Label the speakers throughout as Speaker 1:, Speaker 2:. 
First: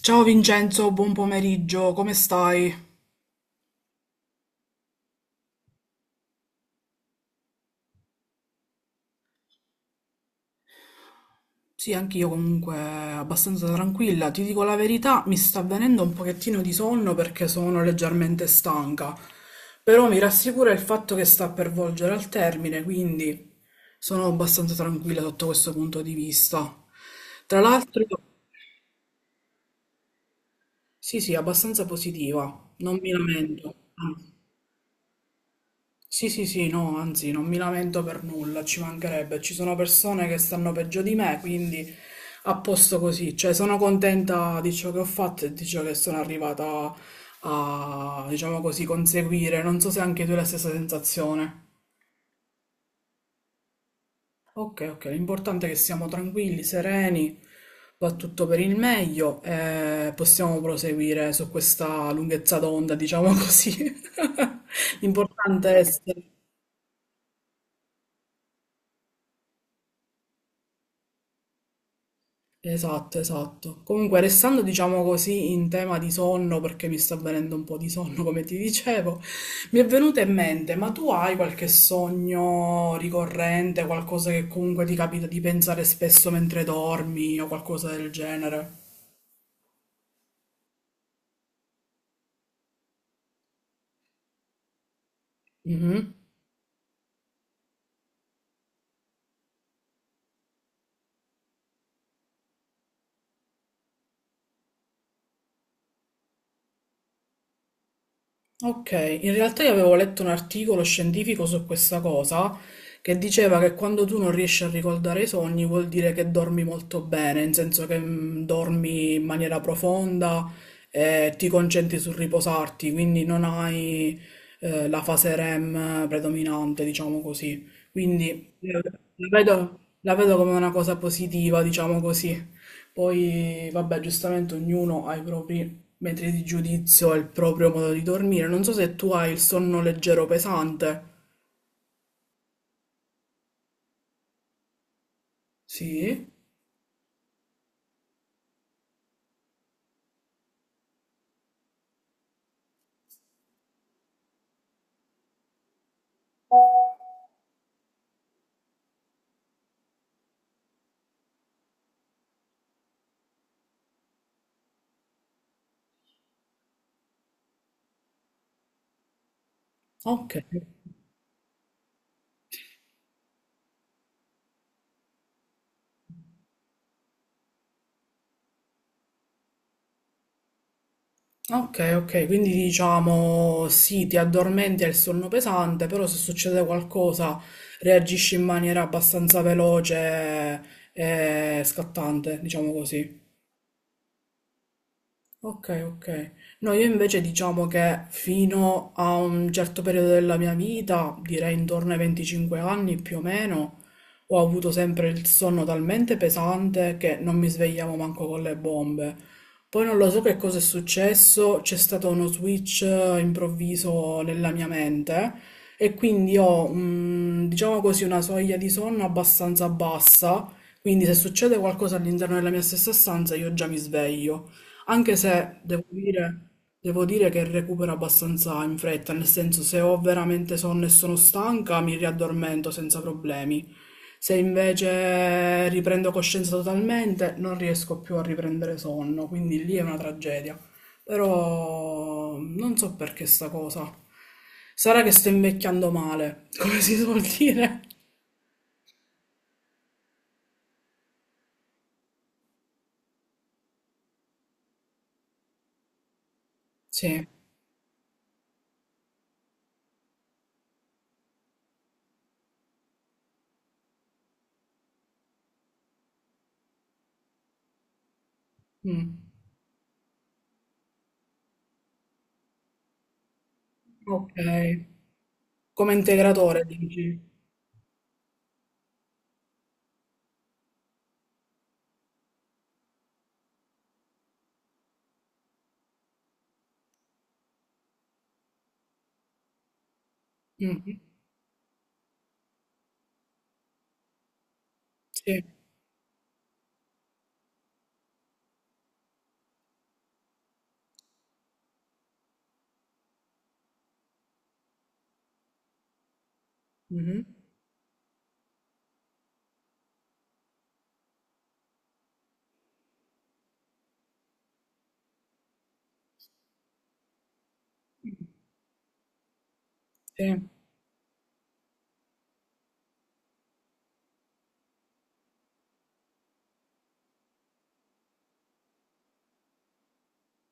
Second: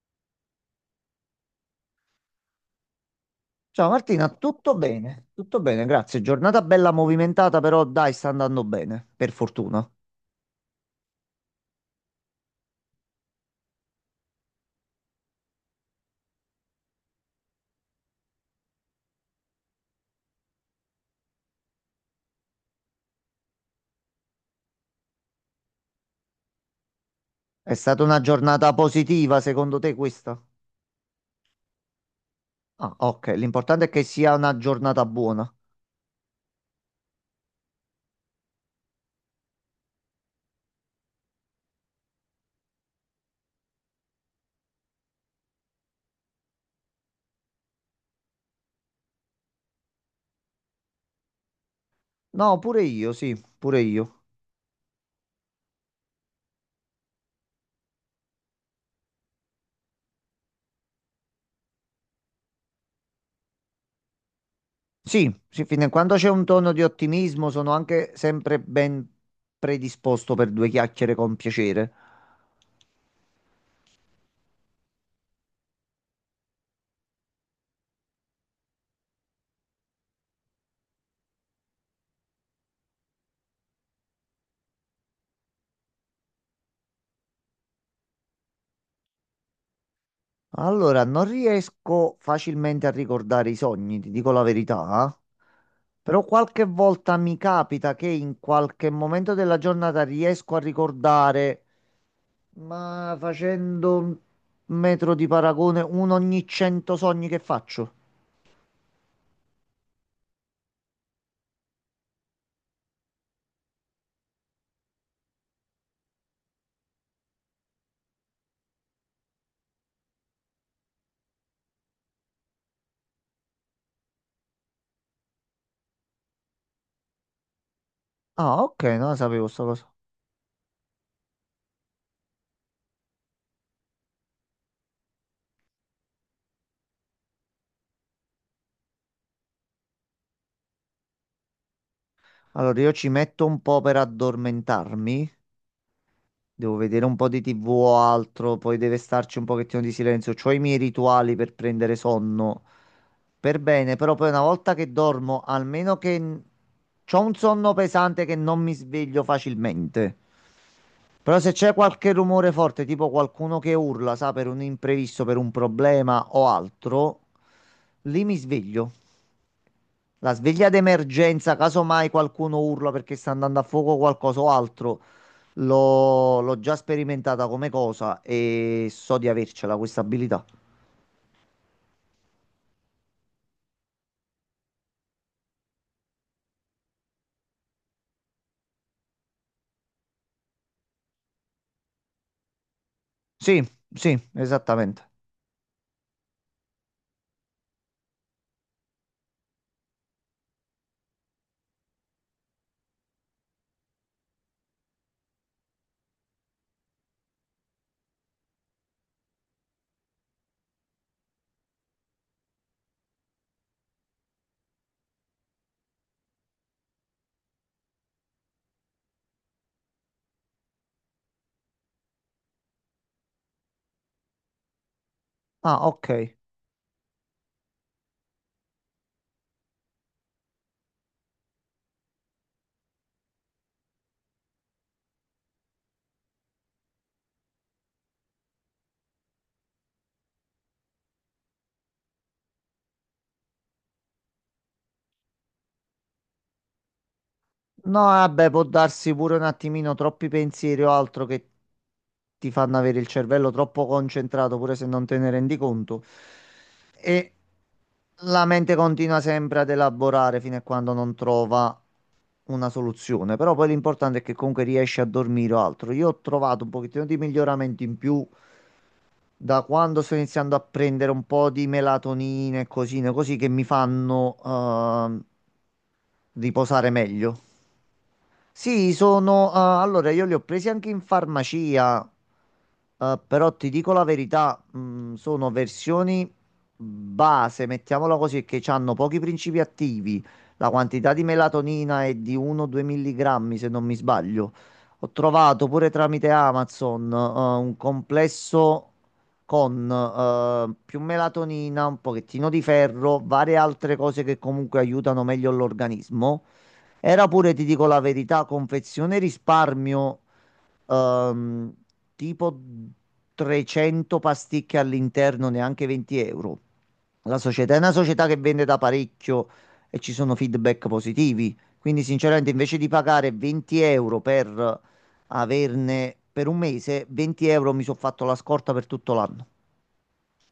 Speaker 1: Ciao Vincenzo, buon pomeriggio, come stai?
Speaker 2: Ciao Martina, tutto bene? Tutto bene, grazie. Giornata bella movimentata, però dai, sta andando bene, per fortuna.
Speaker 1: Sì, anch'io comunque abbastanza tranquilla. Ti dico la verità, mi sta venendo un pochettino di sonno perché sono leggermente stanca, però mi rassicura il fatto che sta per volgere al termine, quindi sono abbastanza tranquilla sotto questo punto di vista. Tra
Speaker 2: È stata
Speaker 1: l'altro,
Speaker 2: una giornata positiva, secondo te questa?
Speaker 1: sì, sì, abbastanza positiva,
Speaker 2: Ah,
Speaker 1: non mi
Speaker 2: ok,
Speaker 1: lamento.
Speaker 2: l'importante è che sia una giornata buona.
Speaker 1: Sì, sì, sì, no, anzi, non mi lamento per nulla, ci mancherebbe. Ci sono persone che stanno peggio di me, quindi a posto così. Cioè, sono contenta di ciò che ho fatto e di ciò che sono arrivata a, diciamo così, conseguire. Non so se anche tu hai la stessa sensazione.
Speaker 2: No, pure io.
Speaker 1: Ok, ok, l'importante è che siamo tranquilli, sereni, va tutto per il meglio e possiamo proseguire su questa lunghezza d'onda, diciamo così.
Speaker 2: Sì, sì,
Speaker 1: L'importante è
Speaker 2: fino a quando c'è
Speaker 1: essere...
Speaker 2: un tono di ottimismo sono anche sempre ben predisposto per due chiacchiere con piacere.
Speaker 1: Esatto, esatto. Comunque, restando, diciamo così, in tema di sonno, perché mi sta venendo un po' di sonno, come ti dicevo, mi è venuto in mente, ma tu hai qualche sogno ricorrente, qualcosa che comunque ti capita di pensare spesso mentre dormi o qualcosa del genere?
Speaker 2: Allora, non riesco facilmente a ricordare i sogni, ti dico la verità, eh. Però qualche volta mi capita che in qualche momento della giornata riesco a ricordare, ma facendo un metro di paragone, uno ogni 100 sogni che faccio.
Speaker 1: Ok, in realtà io avevo letto un articolo scientifico su questa cosa che diceva che quando tu non riesci a ricordare i sogni vuol dire che dormi molto bene, in senso che dormi in maniera profonda e ti concentri sul riposarti, quindi non hai la fase REM predominante, diciamo così. Quindi
Speaker 2: Ah,
Speaker 1: eh,
Speaker 2: ok, non la
Speaker 1: la
Speaker 2: sapevo sta
Speaker 1: vedo,
Speaker 2: cosa.
Speaker 1: la vedo come una cosa positiva, diciamo così. Poi, vabbè, giustamente ognuno ha i propri metri di giudizio e il proprio modo di dormire. Non so se tu hai il sonno leggero o pesante.
Speaker 2: Allora, io ci metto un po' per addormentarmi,
Speaker 1: Sì?
Speaker 2: devo vedere un po' di TV o altro, poi deve starci un pochettino di silenzio, ho i miei rituali per prendere sonno. Per bene, però poi una volta che dormo, almeno che ho un sonno pesante che non mi sveglio facilmente. Però se c'è qualche rumore forte, tipo qualcuno che urla, sa, per un imprevisto, per un problema o altro, lì mi sveglio.
Speaker 1: Ok.
Speaker 2: La sveglia d'emergenza, caso mai qualcuno urla perché sta andando a fuoco qualcosa o altro, l'ho già sperimentata come cosa e so di avercela questa abilità.
Speaker 1: Ok, ok, quindi diciamo sì, ti addormenti al sonno pesante, però se succede qualcosa reagisci in maniera abbastanza veloce e scattante, diciamo così.
Speaker 2: Sì, sì, esattamente.
Speaker 1: Ok, ok. No, io invece diciamo che fino a un certo periodo della mia vita, direi intorno ai 25 anni più o meno, ho avuto sempre il sonno talmente pesante che non mi svegliavo manco con le bombe. Poi non lo so che cosa è successo, c'è stato uno switch improvviso nella mia mente e quindi ho, diciamo così, una soglia di sonno abbastanza bassa, quindi se succede qualcosa all'interno della mia stessa stanza io già mi sveglio. Anche se devo
Speaker 2: Ah, ok.
Speaker 1: dire, devo dire che recupero abbastanza in fretta, nel senso se ho veramente sonno e sono stanca mi riaddormento senza problemi. Se invece riprendo coscienza totalmente non riesco più a riprendere sonno, quindi lì è una tragedia. Però non so perché sta cosa. Sarà che sto invecchiando male, come si suol dire?
Speaker 2: No, vabbè, può darsi pure un attimino troppi pensieri o altro che ti fanno avere il cervello troppo concentrato, pure se non te ne rendi conto.
Speaker 1: Sì.
Speaker 2: E la mente continua sempre ad elaborare fino a quando non trova una soluzione. Però poi l'importante è che comunque riesci a dormire o altro. Io ho trovato un pochettino di miglioramento in più
Speaker 1: Mm.
Speaker 2: da quando sto iniziando a prendere un po' di melatonina e cosine così che mi
Speaker 1: Ok.
Speaker 2: fanno
Speaker 1: Come integratore,
Speaker 2: riposare
Speaker 1: dici?
Speaker 2: meglio. Sì, ah, allora, io li ho presi anche in farmacia, però ti dico la verità, sono versioni base, mettiamola così, che hanno pochi principi attivi. La
Speaker 1: Mhm.
Speaker 2: quantità di melatonina è di 1-2 milligrammi, se non mi sbaglio. Ho
Speaker 1: Sì.
Speaker 2: trovato pure tramite Amazon, un complesso con più melatonina, un pochettino di ferro, varie altre cose che comunque aiutano meglio l'organismo.
Speaker 1: Mhm.
Speaker 2: Era pure, ti dico la verità, confezione risparmio, ehm, tipo 300 pasticche all'interno, neanche 20 euro. La società è una società che vende da parecchio e ci sono
Speaker 1: Sì.
Speaker 2: feedback positivi. Quindi, sinceramente, invece di pagare 20 euro per averne per un mese, 20 euro mi sono fatto la scorta per tutto l'anno.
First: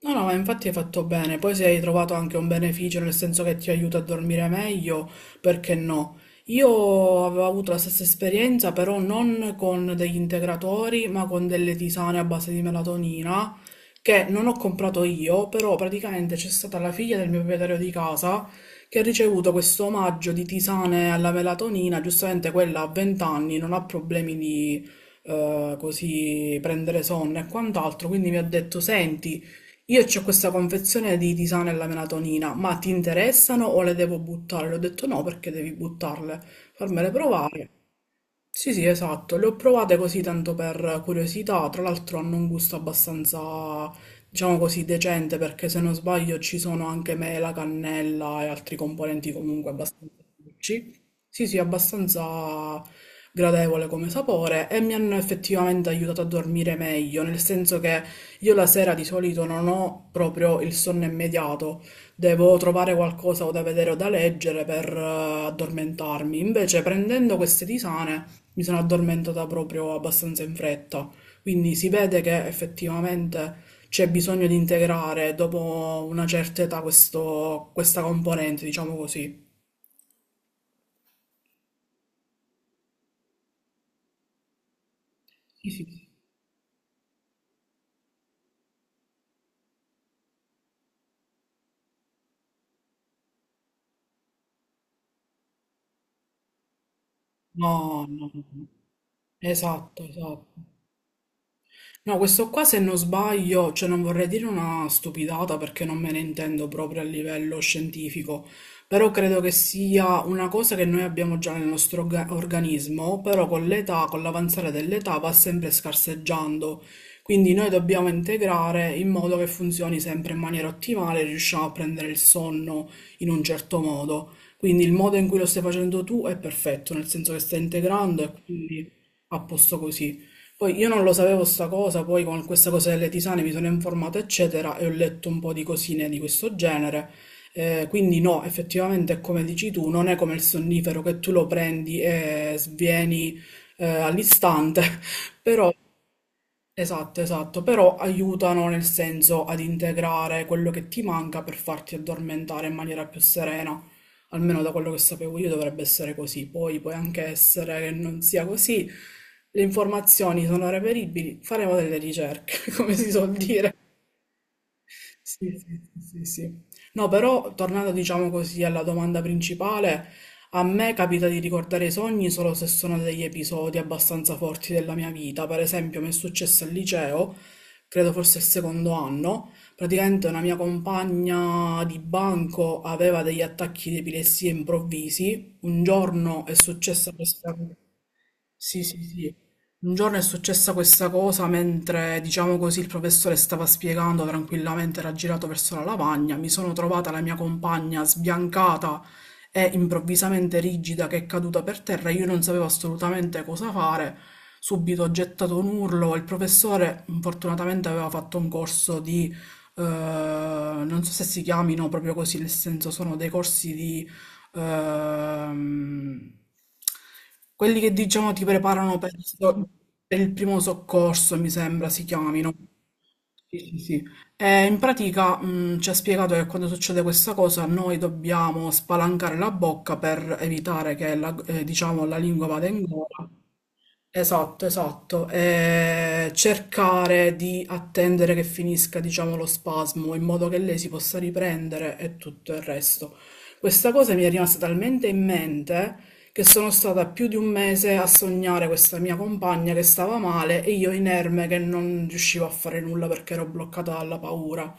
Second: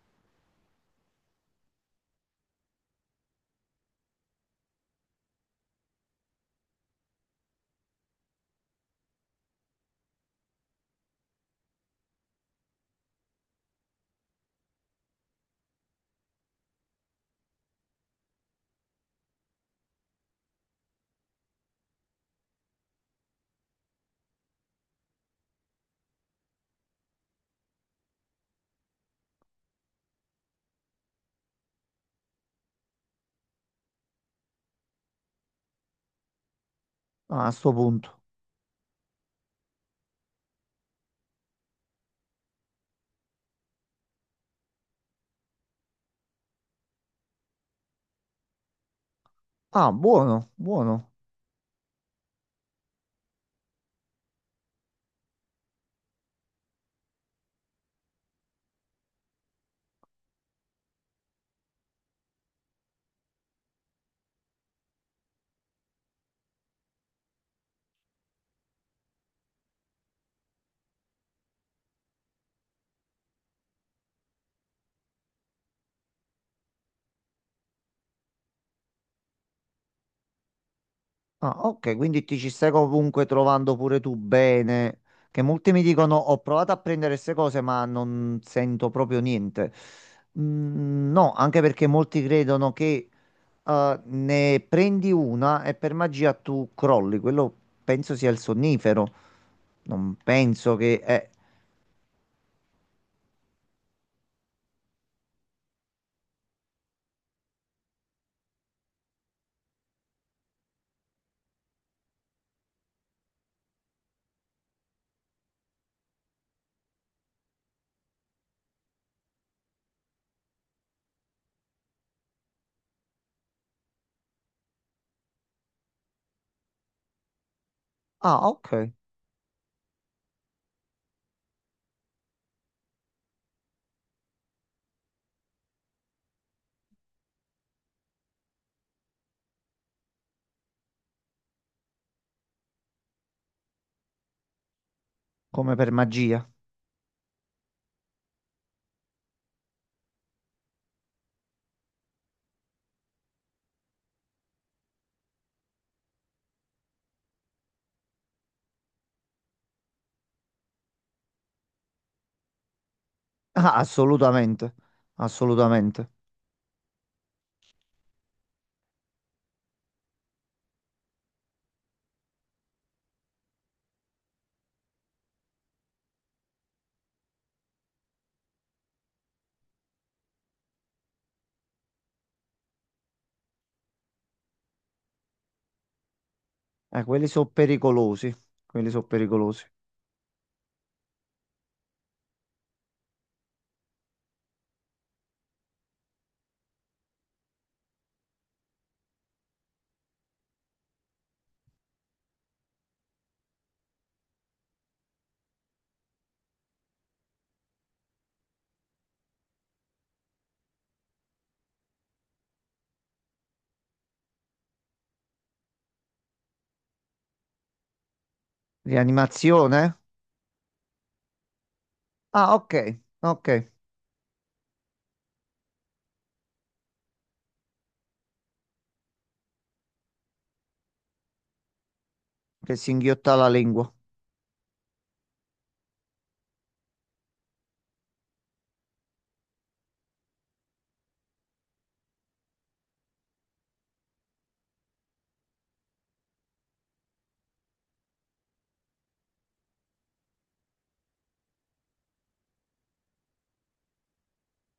Speaker 1: No, no, ma infatti hai fatto bene. Poi se hai trovato anche un beneficio, nel senso che ti aiuta a dormire meglio, perché no? Io avevo avuto la stessa esperienza, però non con degli integratori, ma con delle tisane a base di melatonina, che non ho comprato io, però praticamente c'è stata la figlia del mio proprietario di casa che ha ricevuto questo omaggio di tisane alla melatonina, giustamente quella a 20 anni non ha problemi di così prendere sonno e quant'altro, quindi mi ha detto, senti, io c'ho questa confezione di tisane alla melatonina, ma ti interessano o le devo buttare? Le ho detto no perché devi buttarle, fammele
Speaker 2: Ah, a
Speaker 1: provare.
Speaker 2: sto punto.
Speaker 1: Sì, sì, esatto, le ho provate così tanto per curiosità, tra l'altro hanno un gusto abbastanza, diciamo così, decente perché se non sbaglio ci sono anche mela, cannella e altri componenti comunque
Speaker 2: Ah,
Speaker 1: abbastanza
Speaker 2: buono,
Speaker 1: dolci.
Speaker 2: buono.
Speaker 1: Sì, sì, abbastanza gradevole come sapore e mi hanno effettivamente aiutato a dormire meglio, nel senso che io la sera di solito non ho proprio il sonno immediato, devo trovare qualcosa o da vedere o da leggere per addormentarmi, invece prendendo queste tisane mi sono addormentata proprio abbastanza in fretta, quindi si vede che effettivamente c'è bisogno di integrare dopo una certa età questa componente, diciamo così.
Speaker 2: Ah, ok, quindi ti ci stai comunque trovando pure tu bene. Che
Speaker 1: Sì,
Speaker 2: molti mi
Speaker 1: sì.
Speaker 2: dicono: Ho provato a prendere queste cose, ma non sento proprio niente. Mm, no, anche perché molti credono che ne prendi una e per magia tu crolli. Quello
Speaker 1: No,
Speaker 2: penso
Speaker 1: no,
Speaker 2: sia il
Speaker 1: no.
Speaker 2: sonnifero.
Speaker 1: Esatto,
Speaker 2: Non
Speaker 1: esatto.
Speaker 2: penso che è.
Speaker 1: No, questo qua se non sbaglio, cioè non vorrei dire una stupidata perché non me ne intendo proprio a livello scientifico, però credo che sia una cosa che noi abbiamo già nel nostro organismo, però con l'età, con l'avanzare dell'età va sempre scarseggiando. Quindi noi dobbiamo integrare in modo che funzioni sempre in maniera ottimale, riusciamo a prendere il sonno in un certo modo. Quindi il modo in cui lo stai facendo tu è perfetto, nel senso che stai integrando e
Speaker 2: Ah,
Speaker 1: quindi
Speaker 2: ok,
Speaker 1: a posto così. Poi io non lo sapevo sta cosa, poi con questa cosa delle tisane mi sono informato, eccetera, e ho letto un po' di cosine di questo genere. Quindi no, effettivamente è come dici tu, non è come il sonnifero che tu lo prendi e svieni all'istante, però
Speaker 2: come per magia.
Speaker 1: esatto, esatto, però aiutano nel senso ad integrare quello che ti manca per farti addormentare in maniera più serena. Almeno da quello che sapevo io dovrebbe essere così. Poi può anche essere che non sia così. Le informazioni sono reperibili, faremo delle ricerche, come si suol dire.
Speaker 2: Ah, assolutamente,
Speaker 1: Sì, sì, sì,
Speaker 2: assolutamente.
Speaker 1: sì, sì. No, però tornando, diciamo così, alla domanda principale, a me capita di ricordare i sogni solo se sono degli episodi abbastanza forti della mia vita. Per esempio, mi è successo al liceo, credo forse il secondo anno, praticamente una mia compagna di banco aveva degli attacchi di epilessia improvvisi. Un giorno è successa
Speaker 2: Quelli sono
Speaker 1: questa...
Speaker 2: pericolosi.
Speaker 1: Sì,
Speaker 2: Quelli
Speaker 1: sì,
Speaker 2: sono
Speaker 1: sì.
Speaker 2: pericolosi.
Speaker 1: Un giorno è successa questa cosa mentre, diciamo così, il professore stava spiegando tranquillamente, era girato verso la lavagna, mi sono trovata la mia compagna sbiancata e improvvisamente rigida che è caduta per terra, io non sapevo assolutamente cosa fare, subito ho gettato un urlo, il professore fortunatamente aveva fatto un corso di, non so se si chiamino proprio così, nel senso sono dei corsi di ehm, quelli che diciamo ti preparano per,
Speaker 2: Rianimazione?
Speaker 1: per il primo soccorso, mi sembra si chiamino.
Speaker 2: Ah, ok, ok,
Speaker 1: Sì, sì, sì. E in pratica, ci ha spiegato che quando succede questa cosa noi dobbiamo spalancare la bocca per evitare che la, diciamo, la lingua vada
Speaker 2: che
Speaker 1: in
Speaker 2: si
Speaker 1: gola.
Speaker 2: inghiotta la lingua.
Speaker 1: Esatto, esatto. Cercare di attendere che finisca, diciamo, lo spasmo in modo che lei si possa riprendere e tutto il resto. Questa cosa mi è rimasta talmente in mente che sono stata più di un mese a sognare questa mia compagna che stava male e io inerme che non riuscivo a fare nulla perché ero bloccata dalla paura.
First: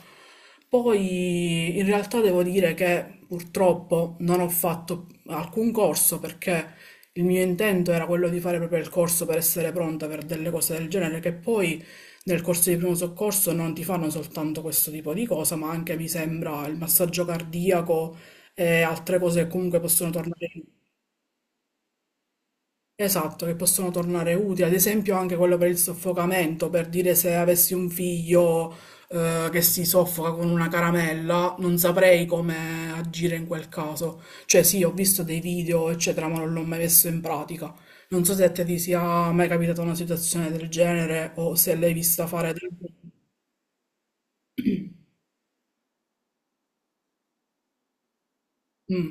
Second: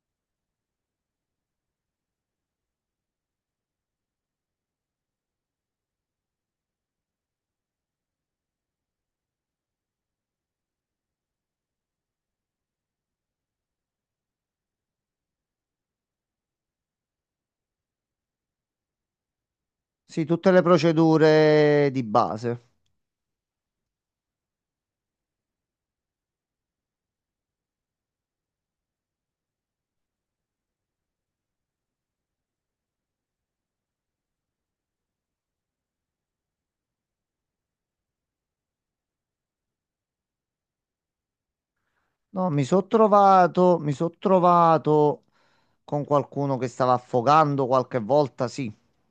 Speaker 1: Poi in realtà devo dire che purtroppo non ho fatto alcun corso perché il mio intento era quello di fare proprio il corso per essere pronta per delle cose del genere, che poi nel corso di primo soccorso non ti fanno soltanto questo tipo di cosa, ma anche mi sembra il massaggio cardiaco e altre cose che comunque possono
Speaker 2: Sì,
Speaker 1: tornare
Speaker 2: tutte le
Speaker 1: in
Speaker 2: procedure di base.
Speaker 1: esatto, che possono tornare utili, ad esempio anche quello per il soffocamento, per dire se avessi un figlio che si soffoca con una caramella, non saprei come agire in quel caso. Cioè sì, ho visto dei video, eccetera, ma non l'ho mai messo in pratica. Non so se a te ti sia mai capitata una situazione del genere o se l'hai vista
Speaker 2: No,
Speaker 1: fare
Speaker 2: mi
Speaker 1: del...
Speaker 2: sono trovato, mi sono trovato con qualcuno che stava affogando qualche volta, sì.
Speaker 1: Mm.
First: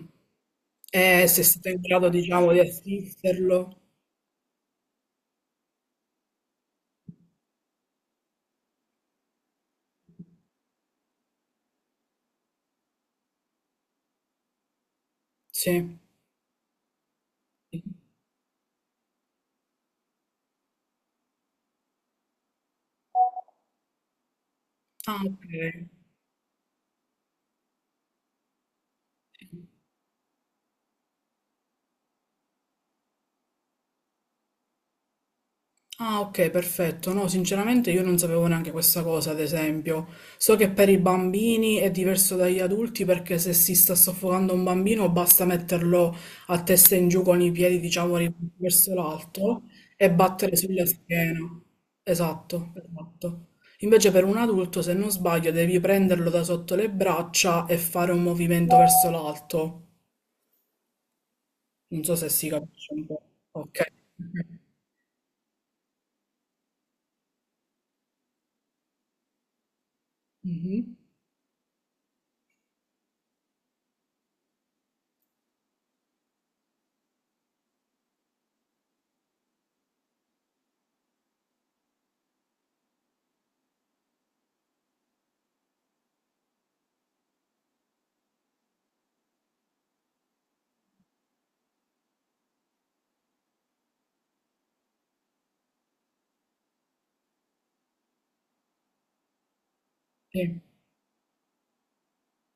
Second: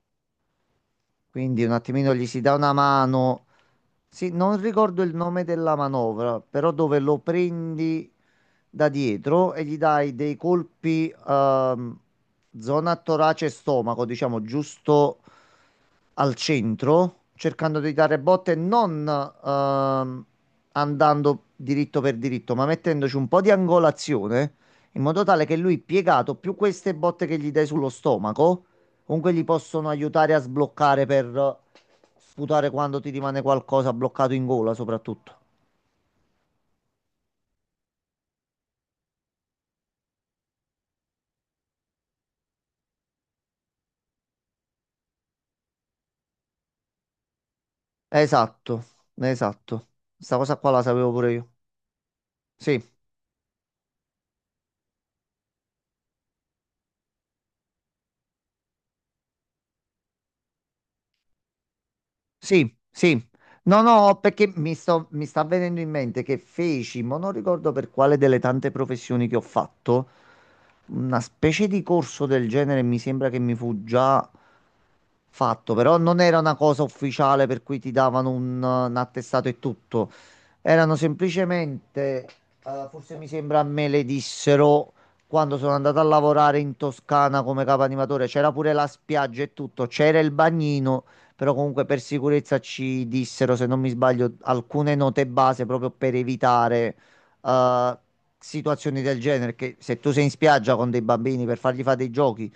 Speaker 1: E se
Speaker 2: Quindi
Speaker 1: siete
Speaker 2: un
Speaker 1: in grado,
Speaker 2: attimino gli si
Speaker 1: diciamo,
Speaker 2: dà
Speaker 1: di
Speaker 2: una mano.
Speaker 1: assisterlo.
Speaker 2: Sì, non ricordo il nome della manovra, però dove lo prendi da dietro e gli dai dei colpi, zona torace e stomaco, diciamo, giusto
Speaker 1: Sì.
Speaker 2: al centro, cercando di dare botte, non andando diritto per diritto, ma mettendoci un po' di angolazione, in
Speaker 1: Ah,
Speaker 2: modo
Speaker 1: ok.
Speaker 2: tale che lui piegato, più queste botte che gli dai sullo stomaco, comunque gli possono aiutare a sbloccare per sputare quando ti rimane qualcosa bloccato in gola, soprattutto.
Speaker 1: Ah, ok, perfetto. No, sinceramente io non sapevo neanche questa cosa, ad esempio. So che per i bambini è diverso dagli adulti perché se si sta soffocando un bambino basta metterlo a testa in giù con i piedi, diciamo,
Speaker 2: Esatto,
Speaker 1: verso l'alto
Speaker 2: esatto.
Speaker 1: e
Speaker 2: Sta
Speaker 1: battere
Speaker 2: cosa qua la
Speaker 1: sulla
Speaker 2: sapevo pure
Speaker 1: schiena.
Speaker 2: io.
Speaker 1: Esatto,
Speaker 2: Sì.
Speaker 1: esatto. Invece per un adulto, se non sbaglio, devi prenderlo da sotto le braccia e fare un movimento verso l'alto. Non so se si
Speaker 2: Sì,
Speaker 1: capisce un po'.
Speaker 2: sì.
Speaker 1: Ok.
Speaker 2: No, no, perché mi sta venendo in mente che feci, ma non ricordo per quale delle tante professioni che ho fatto,
Speaker 1: Mhm.
Speaker 2: una specie di corso del genere mi sembra che mi fu già fatto, però non era una cosa ufficiale per cui ti davano un attestato e tutto. Erano semplicemente, forse mi sembra me le dissero quando sono andato a lavorare in Toscana come capo animatore, c'era pure la spiaggia e tutto, c'era il bagnino però comunque per sicurezza ci dissero, se non mi sbaglio, alcune note base proprio per evitare eh, situazioni del genere, che se tu sei in
Speaker 1: Sì.
Speaker 2: spiaggia con dei bambini per fargli fare dei giochi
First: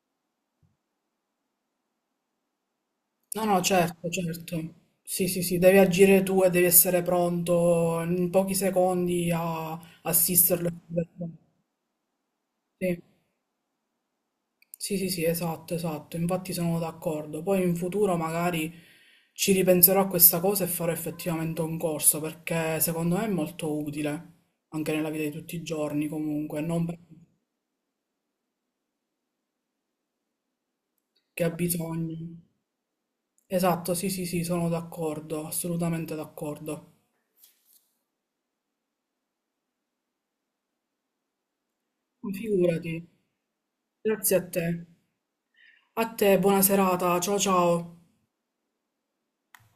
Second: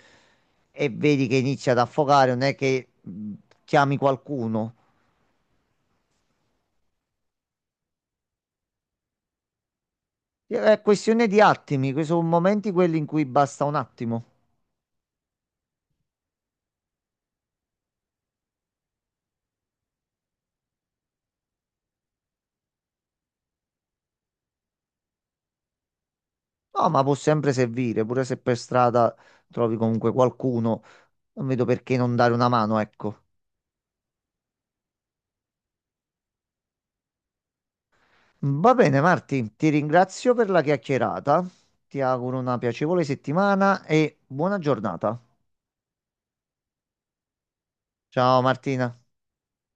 Speaker 2: e vedi che inizia ad affogare, non è che
Speaker 1: No, no,
Speaker 2: chiami
Speaker 1: certo, certo.
Speaker 2: qualcuno.
Speaker 1: Sì, sì, sì, devi agire tu e devi essere pronto in pochi secondi a assisterlo.
Speaker 2: È questione di attimi, sono momenti quelli
Speaker 1: Sì,
Speaker 2: in cui basta un attimo.
Speaker 1: sì, sì, sì, esatto, esatto. Infatti sono d'accordo. Poi in futuro magari ci ripenserò a questa cosa e farò effettivamente un corso perché secondo me è molto utile anche nella vita di tutti i giorni comunque, non
Speaker 2: No,
Speaker 1: perché
Speaker 2: ma può sempre servire, pure se per strada trovi comunque qualcuno,
Speaker 1: ha
Speaker 2: non vedo perché non
Speaker 1: bisogno.
Speaker 2: dare una mano, ecco.
Speaker 1: Esatto, sì, sì, sì, sono d'accordo, assolutamente d'accordo.
Speaker 2: Va bene, Marti, ti ringrazio per la chiacchierata. Ti auguro una
Speaker 1: Figurati,
Speaker 2: piacevole settimana e
Speaker 1: grazie a
Speaker 2: buona
Speaker 1: te.
Speaker 2: giornata.
Speaker 1: A te, buona serata, ciao ciao.
Speaker 2: Ciao Martina.